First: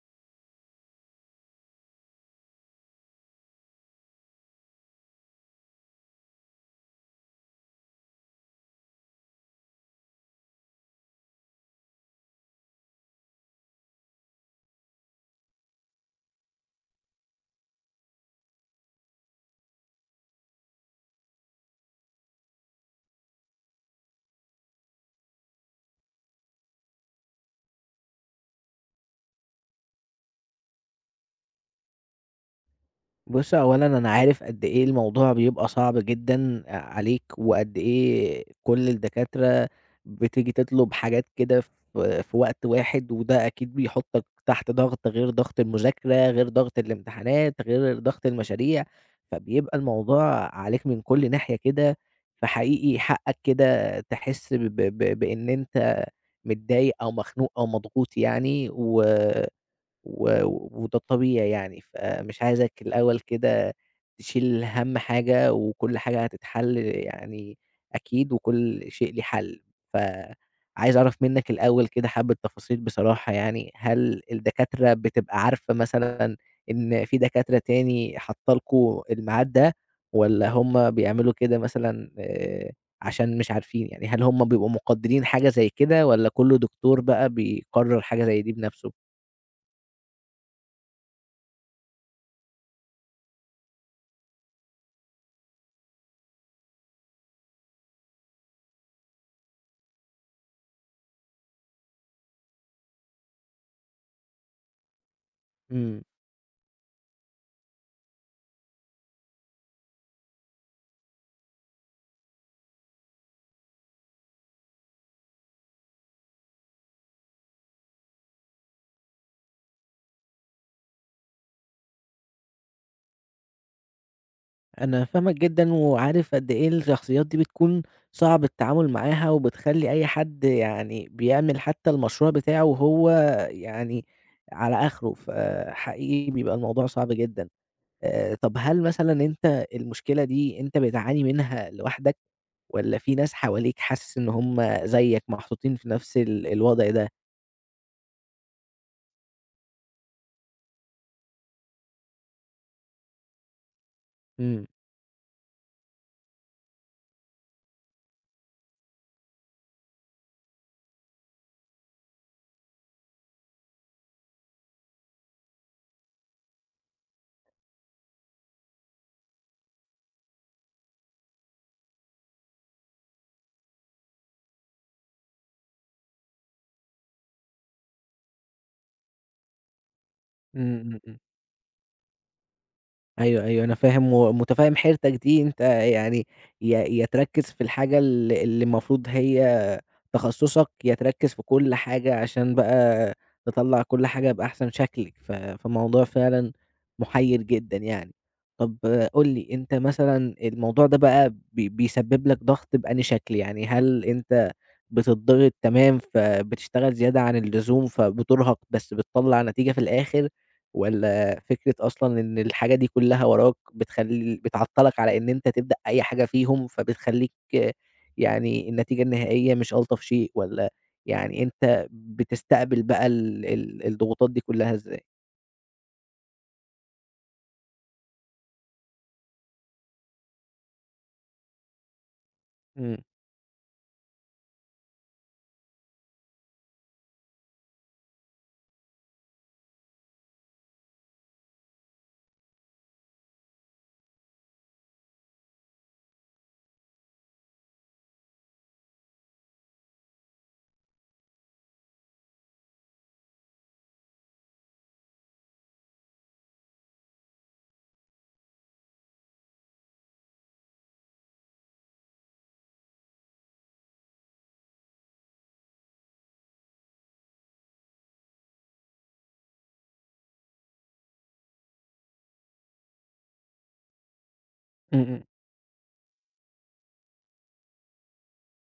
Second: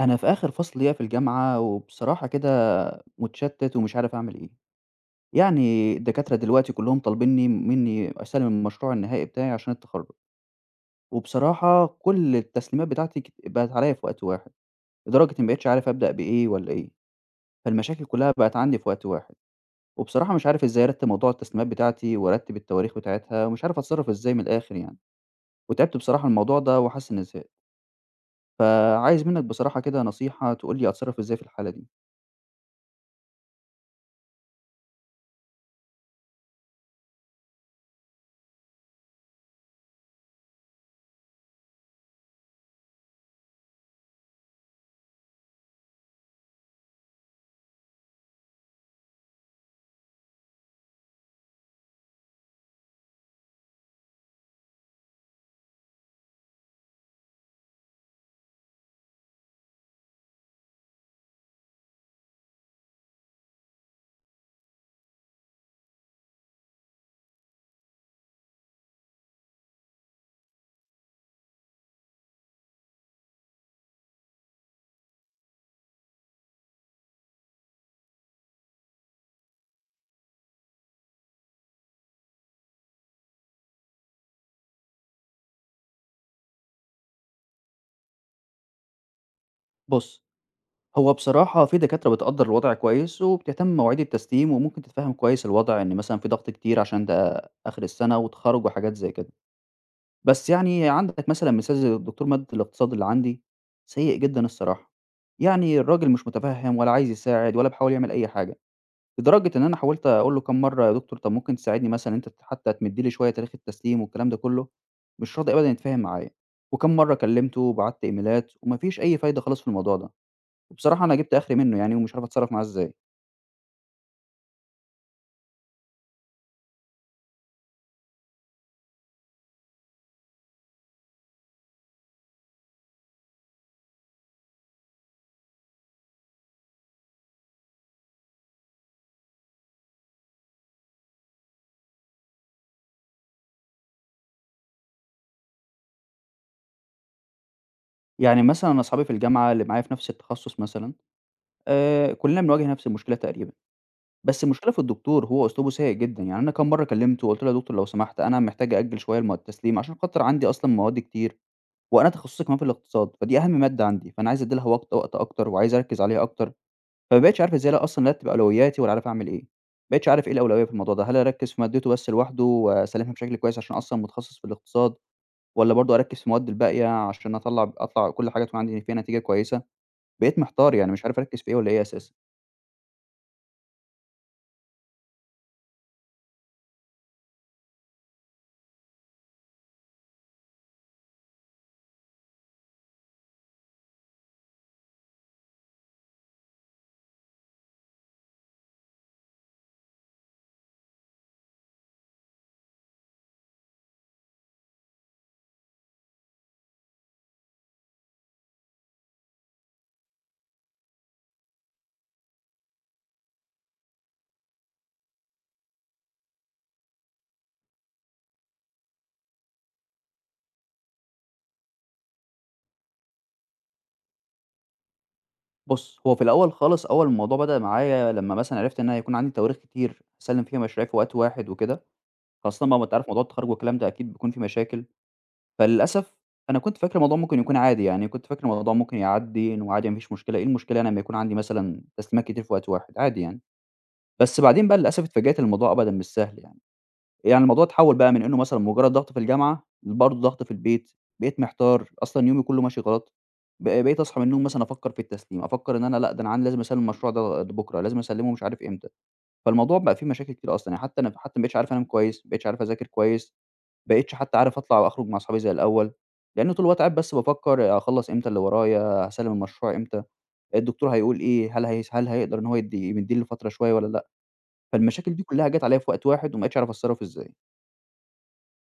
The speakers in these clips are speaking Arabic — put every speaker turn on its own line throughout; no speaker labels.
أنا في آخر فصل ليا في الجامعة، وبصراحة كده متشتت ومش عارف أعمل إيه. يعني الدكاترة دلوقتي كلّهم طالبينّي منّي أسلّم المشروع النهائي بتاعي عشان التخرُّج، وبصراحة كل التسليمات بتاعتي بقت عليّا في وقت واحد، لدرجة إنّي ما بقيتش عارف أبدأ بإيه والّا إيه. فالمشاكل كلّها بقت عندي في وقت واحد، وبصراحة مش عارف إزاي أرتّب موضوع التسليمات بتاعتي وأرتّب التواريخ بتاعتها، ومش عارف أتصرّف إزاي من الآخر يعني. وتعبت بصراحة من الموضوع ده وحاسس إنّي زهقت، فعايز منّك بصراحة كده نصيحة تقول لي أتصرّف إزاي في الحالة دي.
بُص، أولًا أنا عارف قد إيه الموضوع بيبقى صعب جدًا عليك، وقد إيه كل الدكاترة بتيجي تطلب حاجات كده في وقت واحد، وده أكيد بيحطك تحت ضغط غير ضغط المذاكرة، غير ضغط الامتحانات، غير ضغط المشاريع، فبيبقى الموضوع عليك من كل ناحية كده، فحقيقي حقك كده تحس ب ب بإن أنت متضايق أو مخنوق أو مضغوط يعني و و وده الطبيعي يعني، فمش عايزك الأول كده تشيل هَم حاجة وكل حاجة هتتحل يعني أكيد وكل شيء ليه حل. فعايز أعرف منّك الأول كده حبّة تفاصيل بصراحة يعني، هل الدكاترة بتبقى عارفة مثلًا إن في دكاترة تاني حاطّة لكم الميعاد ده والّا هم بيعملوا كده مثلًا عشان مش عارفين؟ يعني هل هم بيبقوا مقدّرين حاجة زي كده والّا كل دكتور بقى بيقرّر حاجة زي دي بنَفْسه؟
بُص، هو بصراحة في دكاترة بتقدّر الوضع كويس، وبتهتم بمواعيد التسليم، وممكن تتفهم كويس الوضع إن مثلًا في ضغط كتير عشان ده آخر السنة وتخرُّج وحاجات زي كده. بس يعني عندك مثلًا مثال زي دكتور مادة الاقتصاد اللي عندي، سيء جدًا الصراحة. يعني
إمم.
الراجل مش متفهم ولا عايز يساعد ولا بيحاول يعمل أي حاجة، لدرجة إن أنا حاولت أقول له كام مرّة يا دكتور طب ممكن تساعدني مثلًا أنت ت حتى تمِد لي شوية تاريخ التسليم والكلام ده كله، مش راضي أبدًا يتفاهم معايا. وكام مرّة كلّمته وبعت إيميلات وما فيش أي فايدة خالص في الموضوع ده. وبصراحة أنا جِبت آخري منّه يعني ومش عارف أتصرّف معاه إزاي.
أنا فاهمك جدًا، وعارف قد إيه الشخصيات دي بتكون صعب التعامل معاها، وبتخلّي أي حد يعني بيعمل حتى المشروع بتاعه وهو يعني على آخره، فحقيقي بيبقى الموضوع صعب جدًا. طب هل مثلًا أنت المشكلة دي أنت بتعاني منها لوحدك، والّا في ناس حواليك حاسس إن هُم زيك محطوطين في نفس الوضع ده؟
يعني مثلًا أنا أصحابي في الجامعة اللي معايا في نفس التخصُّص مثلًا، كُلّنا بنواجه نفس المشكلة تقريبًا، بس
إمم،
المشكلة في الدكتور هو أسلوبه سيء جدًا، يعني أنا كام مرّة كلّمته وقُلت له: "يا دكتور لو سمحت أنا محتاج أأجّل شوية التسليم عشان خاطر عندي أصلًا مواد كتير وأنا تخصُّصي كمان في الاقتصاد، فدي أهَم مادة عندي، فأنا عايز أدّي لها وقت أكتر وعايز أركّز عليها أكتر." فما بقيتش عارف إزاي لا أصلًا أرتّب أولوياتي ولا عارف أعمل إيه. ما بقيتش عارف إيه الأولوية في الموضوع ده، هل أركّز في مادته بس لوحده وأسلّمها بشكل كويس عشان أصلًا متخصص في الاقتصاد؟ والّا برضه أركّز في المواد الباقية عشان أطلع كل حاجة تكون عندي فيها نتيجة كويسة؟ بقيت محتار،
إمم،
يعني
إمم،
مش
إمم.
عارف أركّز في إيه والّا إيه أساسًا.
أيوه، أيوه، أنا فاهم ومتفهم حيرتك دي، أنت يعني يا تركّز في الحاجة اللي المفروض هي تخصُّصك، يا تركّز في كل حاجة عشان بقى تطلّع كل حاجة بأحسن شكل، فالموضوع فعلًا مُحيّر جدًا يعني. طَب قُل لي، أنت مثلًا الموضوع ده بقى بيسبب لك ضغط بأنهي شكل؟ يعني هل أنت بتتضغط تمام، فبتشتغل زيادة عن اللزوم، فبتُرهق بس بتطلّع نتيجة في الآخر، والّا فكرة أصلًا إن الحاجة دي كلّها وراك بتخلّي بتعطّلك على إن أنت تبدأ أي حاجة فيهم، فبتخلّيك آه، يعني النتيجة النهائية مش ألطف شيء، والّا يعني أنت بتستقبل بقى ال ال الضغوطات دي كلّها إزاي؟
بُص، هو في الأول خالص أول ما الموضوع بدأ معايا لمّا مثلًا عرفت إن أنا هيكون عندي تواريخ كتير أسلِّم فيها مشاريع في وقت واحد وكده، خاصةً بقى ما أنت
إمم.
عارف موضوع التخرُّج والكلام ده أكيد بيكون في مشاكل، فللأسف أنا كنت فاكر الموضوع ممكن يكون عادي، يعني كنت فاكر الموضوع ممكن يعدّي إنه عادي ما فيش مشكلة، إيه المشكلة يعني أمّا يكون عندي مثلًا تسليمات كتير في وقت واحد، عادي يعني. بس بعدين بقى للأسف اتفاجأت إن الموضوع أبدًا مش سهل يعني. يعني الموضوع اتحوّل بقى من إنه مثلًا مجرّد ضغط في الجامعة، لبرضه ضغط في البيت، بقيت محتار، أصلًا يومي كُلّه ماشي غلط، بقيت أصحى من النوم مثلًا أفكّر في التسليم، أفكّر إن أنا لأ، ده أنا عندي لازم أسلّم المشروع ده بُكرة، لازم أسلّمه مش عارف إمتى، فالموضوع بقى فيه مشاكل كتير أصلًا، يعني حتى أنا حتى ما بقيتش عارف أنام كويس، ما بقيتش عارف أذاكر كويس، ما بقيتش حتى عارف أطلع وأخرج مع أصحابي زي الأول، لإن طول الوقت قاعد بس بافكّر أخلّص إمتى اللي ورايا، هاسلّم المشروع إمتى، الدكتور هيقول إيه، هل هيقدر إن هو مدّيني فترة شوية والّا لأ،
إمم،
فالمشاكل دي
إمم.
كُلّها جات عليّا في وقت واحد وما بقيتش عارف أتصرّف إزاي.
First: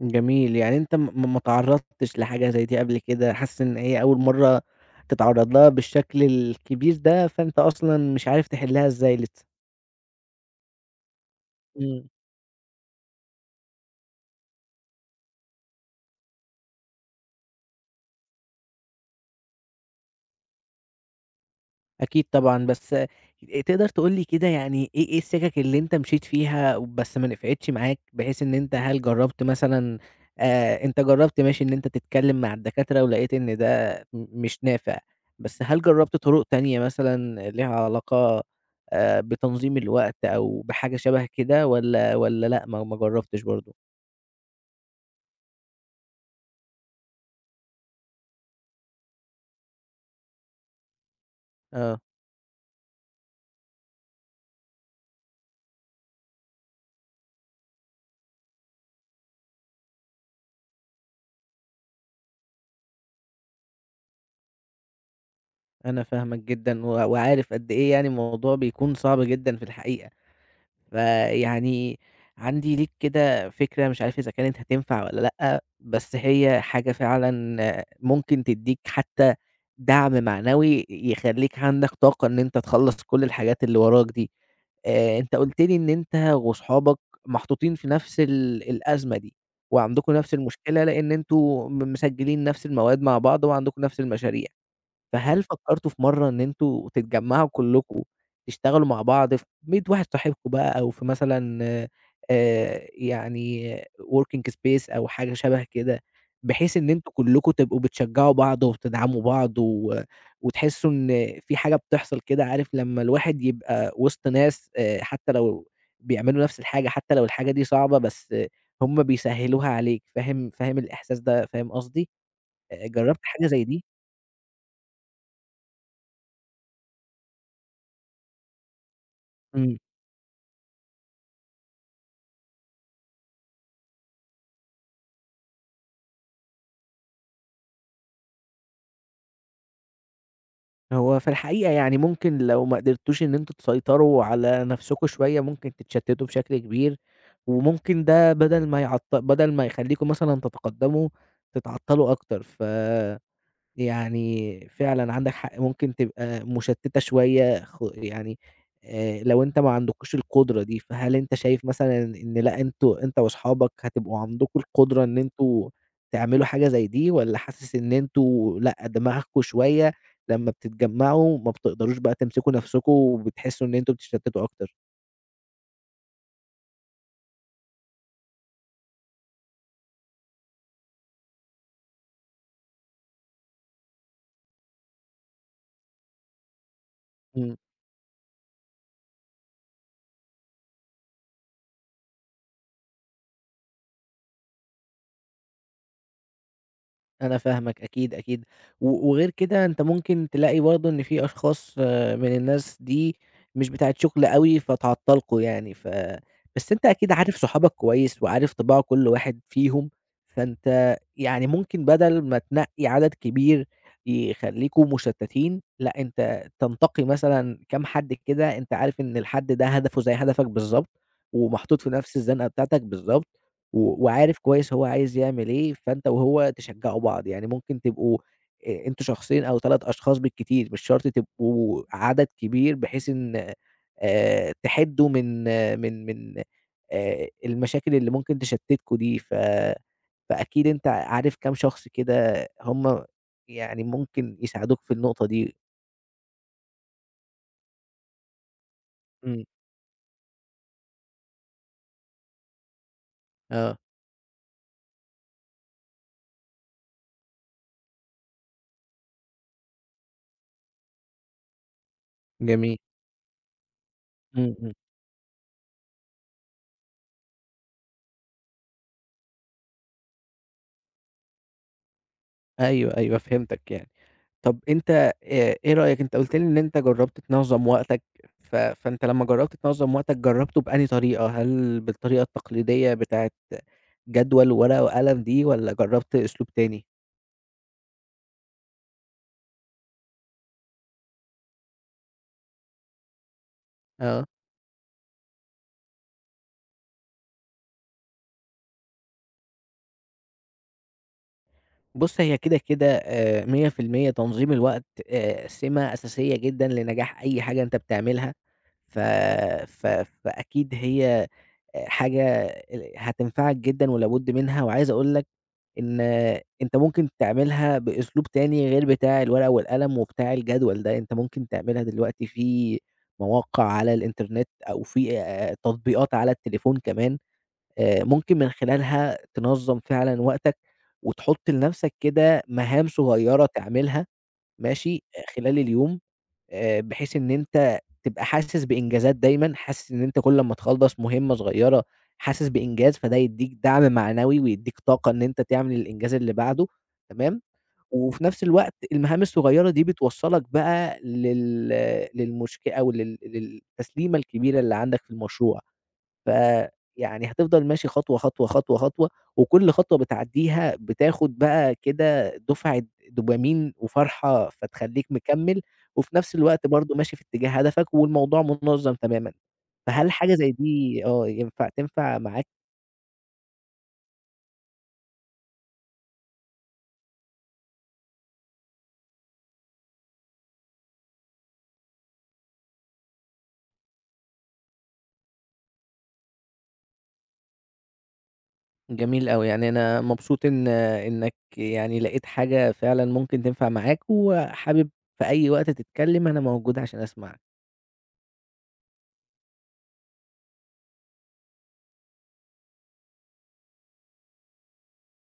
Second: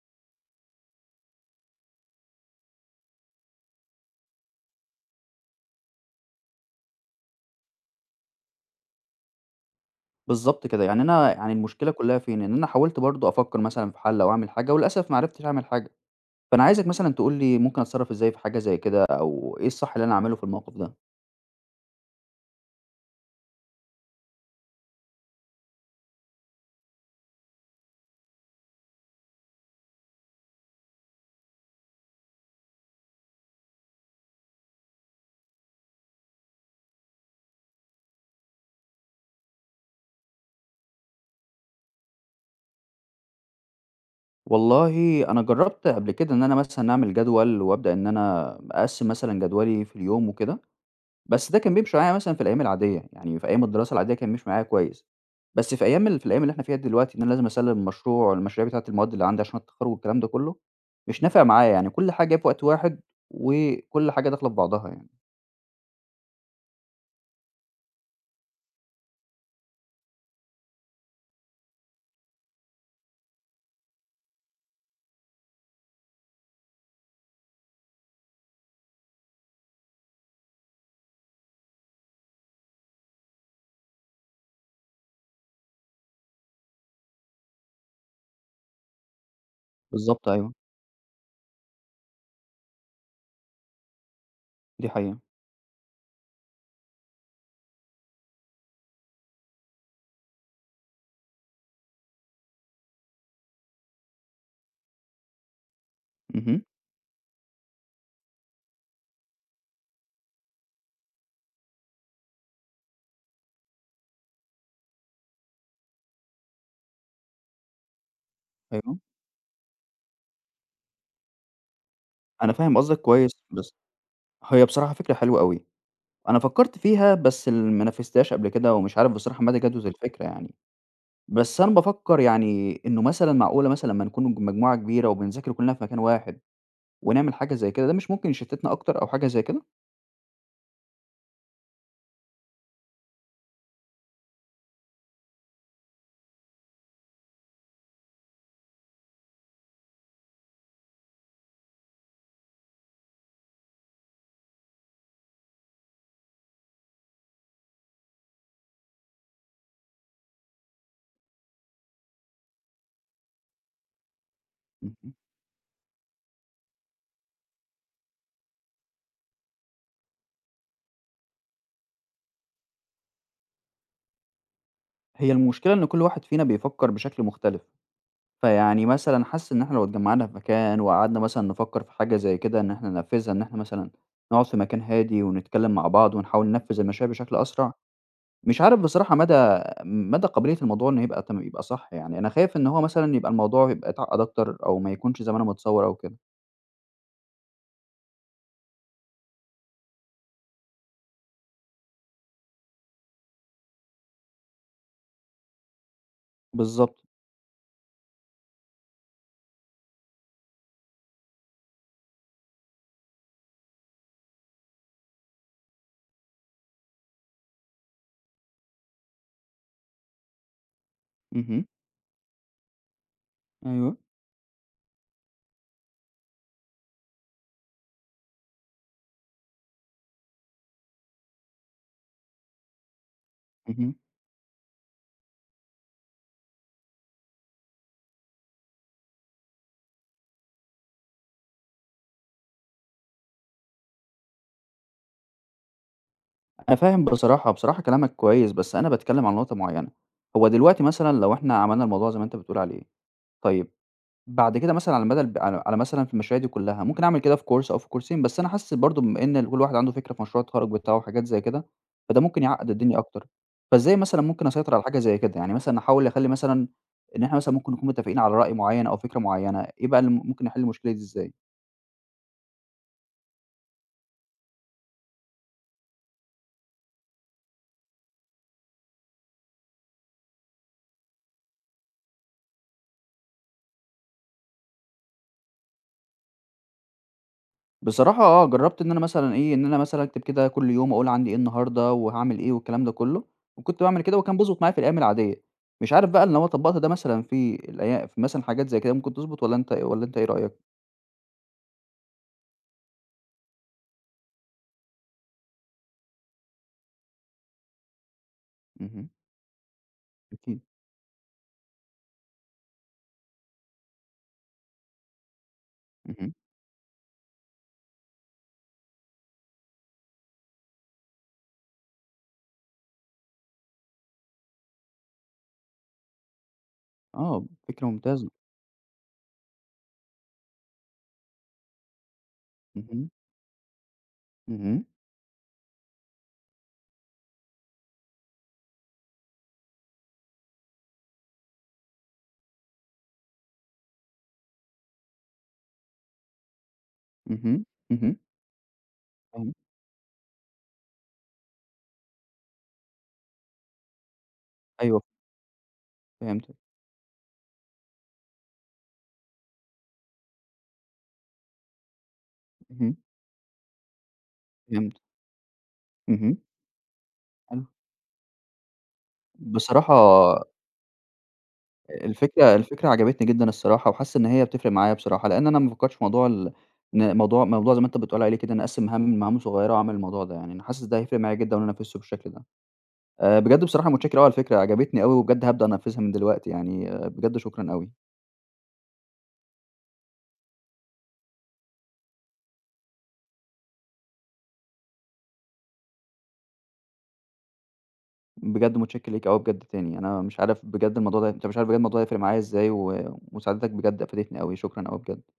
جميل، يعني أنت م م ما تعرّضتش لحاجة زي دي قبل كده، حاسس إن هي أول مرّة تتعرّض لها بالشكل الكبير ده، فأنت أصلًا مش عارف تحلّها إزاي لسه.
بالضبط كده، يعني أنا يعني المشكلة
إمم.
كلّها فين، إن أنا حاولت برضه أفكّر مثلًا في حَل أو أعمل حاجة وللأسف ما عرفتش أعمل حاجة، فأنا عايزك مثلًا تقول لي ممكن أتصرّف إزاي في حاجة زي كده أو إيه الصح اللي أنا أعمله في الموقف ده؟
أكيد طبعًا، بس تقدر تقول لي كده يعني إيه السِكَك اللي أنت مشيت فيها بس ما نفعتش معاك، بحيث إن أنت هل جرّبت مثلًا أنت جرّبت ماشي إن أنت تتكلّم مع الدكاترة ولقيت إن ده مش نافع، بس هل جرّبت طُرق تانية مثلًا ليها علاقة بتنظيم الوقت أو بحاجة شَبه كده والّا لأ ما جرّبتش برضه؟
والله أنا جرّبت قبل كده إن أنا مثلًا أعمل جدول وأبدأ إن أنا أقسّم مثلًا جدولي في اليوم وكده. بس ده كان بيمشي
آه،
معايا مثلًا في الأيام العادية، يعني في أيام الدراسة العادية كان بيمشي معايا كويس، بس في أيام ال في الأيام اللي إحنا فيها دلوقتي إن أنا لازم أسلِّم مشروع والمشاريع بتاعة المواد اللي عندي عشان التخرُّج والكلام ده كُلّه، مش نافع معايا، يعني كل حاجة في وقت واحد وكل حاجة داخلة في بعضها يعني.
أنا فاهمك جدًا وعارف قد إيه يعني الموضوع بيكون صعب جدًا في الحقيقة. فيعني عندي ليك كده فكرة مش عارف إذا كانت هتنفع والّا لأ، بس هي حاجة فعلًا ممكن تدّيك حتى دعم معنوي يخلّيك عندك طاقة إن أنت تخلّص كل الحاجات اللي وراك دي. أنت قُلت لي إن أنت وأصحابك محطوطين في نفس الأزمة دي وعندكم
بالضبط
نفس
أيوه،
المشكلة، لإن أنتم مسجّلين نفس المواد مع بعض وعندكم نفس المشاريع.
دي حقيقة.
فهل فكّرتوا في مرّة إن أنتم تتجمّعوا كلّكم تشتغلوا مع بعض في 100 واحد صاحبكم بقى أو في مثلًا آآ يعني working space أو حاجة شَبه كده،
اهم.
بحيث إن أنتم كلّكم تبقوا بتشجّعوا بعض وبتدعموا بعض وتحسّوا إن في حاجة بتحصل كده عارف لمّا الواحد يبقى وسط ناس حتّى لو بيعملوا نَفْس الحاجة، حتّى لو الحاجة دي صعبة بس آه،
أيوه.
هم بيسهّلوها عليك، فاهم فاهم الإحساس ده، فاهم قصدي؟
أنا فاهم قصدك
جرّبت
كويس،
حاجة زي
بس
دي؟
هي بصراحة فكرة حلوة أوي، أنا فكّرت فيها بس ما نفّذتهاش قبل كده ومش عارف بصراحة مدى
إمم.
جَدوى الفكرة يعني، بس أنا بافكّر يعني إنه مثلًا معقولة مثلًا أمّا نكون مجموعة كبيرة وبنذاكر كُلّنا في مكان واحد ونعمل حاجة زي كده، ده مش ممكن يشتتنا أكتر أو حاجة زي كده؟
هو في الحقيقة يعني ممكن لو ما قدرتوش إن أنتم تسيطروا على نفسكم شوية ممكن تتشتتوا بشكل كبير، وممكن ده بدل ما يخليكم مثلًا تتقدموا تتعطلوا أكتر يعني فعلًا عندك حق، ممكن تبقى مشتِّتة شوية يعني لو أنت ما عندكوش القدرة دي، فهل أنت شايف مثلًا إن لأ، أنتم أنت وأصحابك هتبقوا عندكم القدرة
اهم.
إن أنتم تعملوا حاجة زي دي والّا حاسس إن أنتم لأ، دماغكم شوية لمّا بتتجمّعوا ما بتقدروش بقى تمسكوا نَفْسكم وبتحسّوا إن أنتم بتتشتِّتوا أكتر؟
هي المشكلة إن كل واحد فينا بيفكّر بشكل مختلف، فيعني مثلًا حاسس إن إحنا لو اتجمّعنا في مكان وقعدنا مثلًا نفكّر في حاجة زي كده إن إحنا ننفّذها، إن إحنا مثلًا نقعد في مكان هادي ونتكلّم مع بعض ونحاول ننفّذ المشاريع بشكل
إمم.
أسرع، مش عارف بصراحة مدى قابلية الموضوع إنه يبقى صح يعني، أنا خايف إن هو مثلًا الموضوع يبقى يتعقّد أكتر أو ما يكونش زي ما أنا متصوّر أو كده.
أنا فاهمك أكيد، أكيد، وغير كده أنت ممكن تلاقي برضه إن في أشخاص آه، من الناس دي مش بتاعة شغل أوي فتعطّلكوا يعني، بس أنت
بالضبط.
أكيد عارف صحابك كويس وعارف طباع كل واحد فيهم، فأنت يعني ممكن بدل ما تنقّي عدد كبير يخلّيكوا مشتّتين، لأ أنت تنتقي مثلًا كام حد كده أنت عارف إن الحد ده هدفه زي هدفك بالضبط،
اهم.
ومحطوط في نفس الزنقة بتاعتك بالضبط. و
أيوه.
وعارف كويس هو عايز يعمل إيه، فأنت وهو تشجّعوا بعض، يعني ممكن تبقوا أنتم شخصين أو 3 أشخاص بالكتير، مش شرط تبقوا عدد كبير بحيث إن
اهم.
تحِدّوا من آه، من المشاكل اللي ممكن تشتّتكم دي، فأكيد أنت عارف كام شخص كده هم يعني ممكن يساعدوك في النقطة دي.
أنا فاهم بصراحة، بصراحة كلامك كويس، بس أنا باتكلّم عن
إمم.
نقطة معيّنة، هو دلوقتي مثلًا لو إحنا عملنا الموضوع زي ما أنت بتقول عليه، طيب
آه.
بعد كده مثلًا على مدى الب على على مثلًا في المشاريع دي كلّها، ممكن أعمل كده في كورس أو في كورسين، بس أنا حاسس برضه بما إن كل واحد عنده فكرة في مشروع التخرُّج بتاعه وحاجات زي كده، فده ممكن يعقّد
جميل.
الدنيا أكتر، فإزاي مثلًا ممكن
إمم، إمم.
أسيطر على حاجة زي كده؟ يعني مثلًا أحاول أخلّي مثلًا إن إحنا مثلًا ممكن نكون متّفقين على رأي معيّن أو فكرة معيّنة، إيه بقى اللي ممكن نحل المشكلة دي إزاي؟
أيوه، أيوه فهمتك يعني. طب أنت إيه رأيك أنت قُلت لي إن أنت جرّبت تنظّم وقتك، فأنت لمّا جرّبت تنظّم وقتك جرّبته بأنهي طريقة؟ هل بالطريقة التقليدية بتاعة جدول وورقة وقلم دي والّا جرّبت أسلوب تاني؟
بصراحة آه، جرّبت إن أنا مثلًا إيه، إن أنا مثلًا أكتب كده كل يوم أقول عندي إيه النهارده وهاعمل إيه والكلام ده كُلّه، وكنت باعمل كده
آه.
وكان بيضبط معايا في الأيام العادية، مش عارف بقى لو أنا طبّقت ده مثلًا في مثلًا حاجات زي كده ممكن تضبط والّا أنت إيه، والّا أنت إيه رأيك؟
بُص هي كده 100% تنظيم الوقت سِمة أساسية جدًا لنجاح أي حاجة أنت بتعملها، ف
اهم.
ف
أكيد.
فأكيد هي آه، حاجة هتنفعك جدًا ولابد منها، وعايز أقول لك إن
اهم.
أنت ممكن تعملها بأسلوب تاني غير بتاع الورقة والقلم وبتاع الجدول ده، أنت ممكن تعملها دلوقتي في مواقع على الإنترنت أو في تطبيقات على التليفون كمان،
آه، فكرة ممتازة.
ممكن من خلالها تنظّم فعلًا وقتك وتحُط لنَفْسك كده مهام
اهم.
صغيّرة تعملها
اهم.
ماشي، خلال اليوم بحيث إن أنت تبقى حاسس بإنجازات دايمًا، حاسس إن أنت كل أمّا تخلّص مهمة صغيّرة حاسس بإنجاز، فده يدّيك دعم معنوي ويدّيك طاقة إن أنت تعمل الإنجاز اللي بعده، تمام،
اهم. اهم.
وفي نفس الوقت المهام
فاهم.
الصغيّرة دي بتوصّلك بقى لل للمشك أو لل للتسليمة الكبيرة اللي
أيوه،
عندك في المشروع.
فهمتك.
فيعني هتفضل ماشي خطوة، خطوة، خطوة، خطوة، وكل خطوة بتعدّيها بتاخد بقى كده دُفعة
اهم.
دوبامين وفرحة،
فهمت.
فتخلّيك مكمّل، وفي نفس
اهم.
الوقت برضه ماشي في اتجاه
حلو.
هدفك والموضوع منظّم تمامًا.
بصراحة
فهل حاجة زي دي آه، تنفع معاك؟
الفكرة عجبتني جدًا الصراحة، وحاسس إن هي بتفرق معايا بصراحة، لإن أنا ما فكرتش في موضوع ال إن موضوع زي ما أنت بتقول عليه كده، إني أقسّم مهام لمهام صغيرة وأعمل الموضوع ده، يعني أنا حاسس ده هيفرق معايا جدًا لو أنا نفذته بالشكل ده. بجد بصراحة متشكر أوي على الفكرة، عجبتني أوي، وبجد هابدأ أنفذها من دلوقتي يعني، آه، بجد شكرًا أوي.
جميل أوي، يعني أنا مبسوط إنك يعني لقيت حاجة فعلًا ممكن تنفع معاك، وحابب في أي وقت تتكلم أنا موجود عشان أسمعك.
بجد متشكر ليك أوي بجد تاني، أنا مش عارف بجد الموضوع ده أنت مش عارف بجد الموضوع ده هيفرق معايا إزاي، ومساعدتك بجد أفادتني أوي، شكرًا أوي بجد.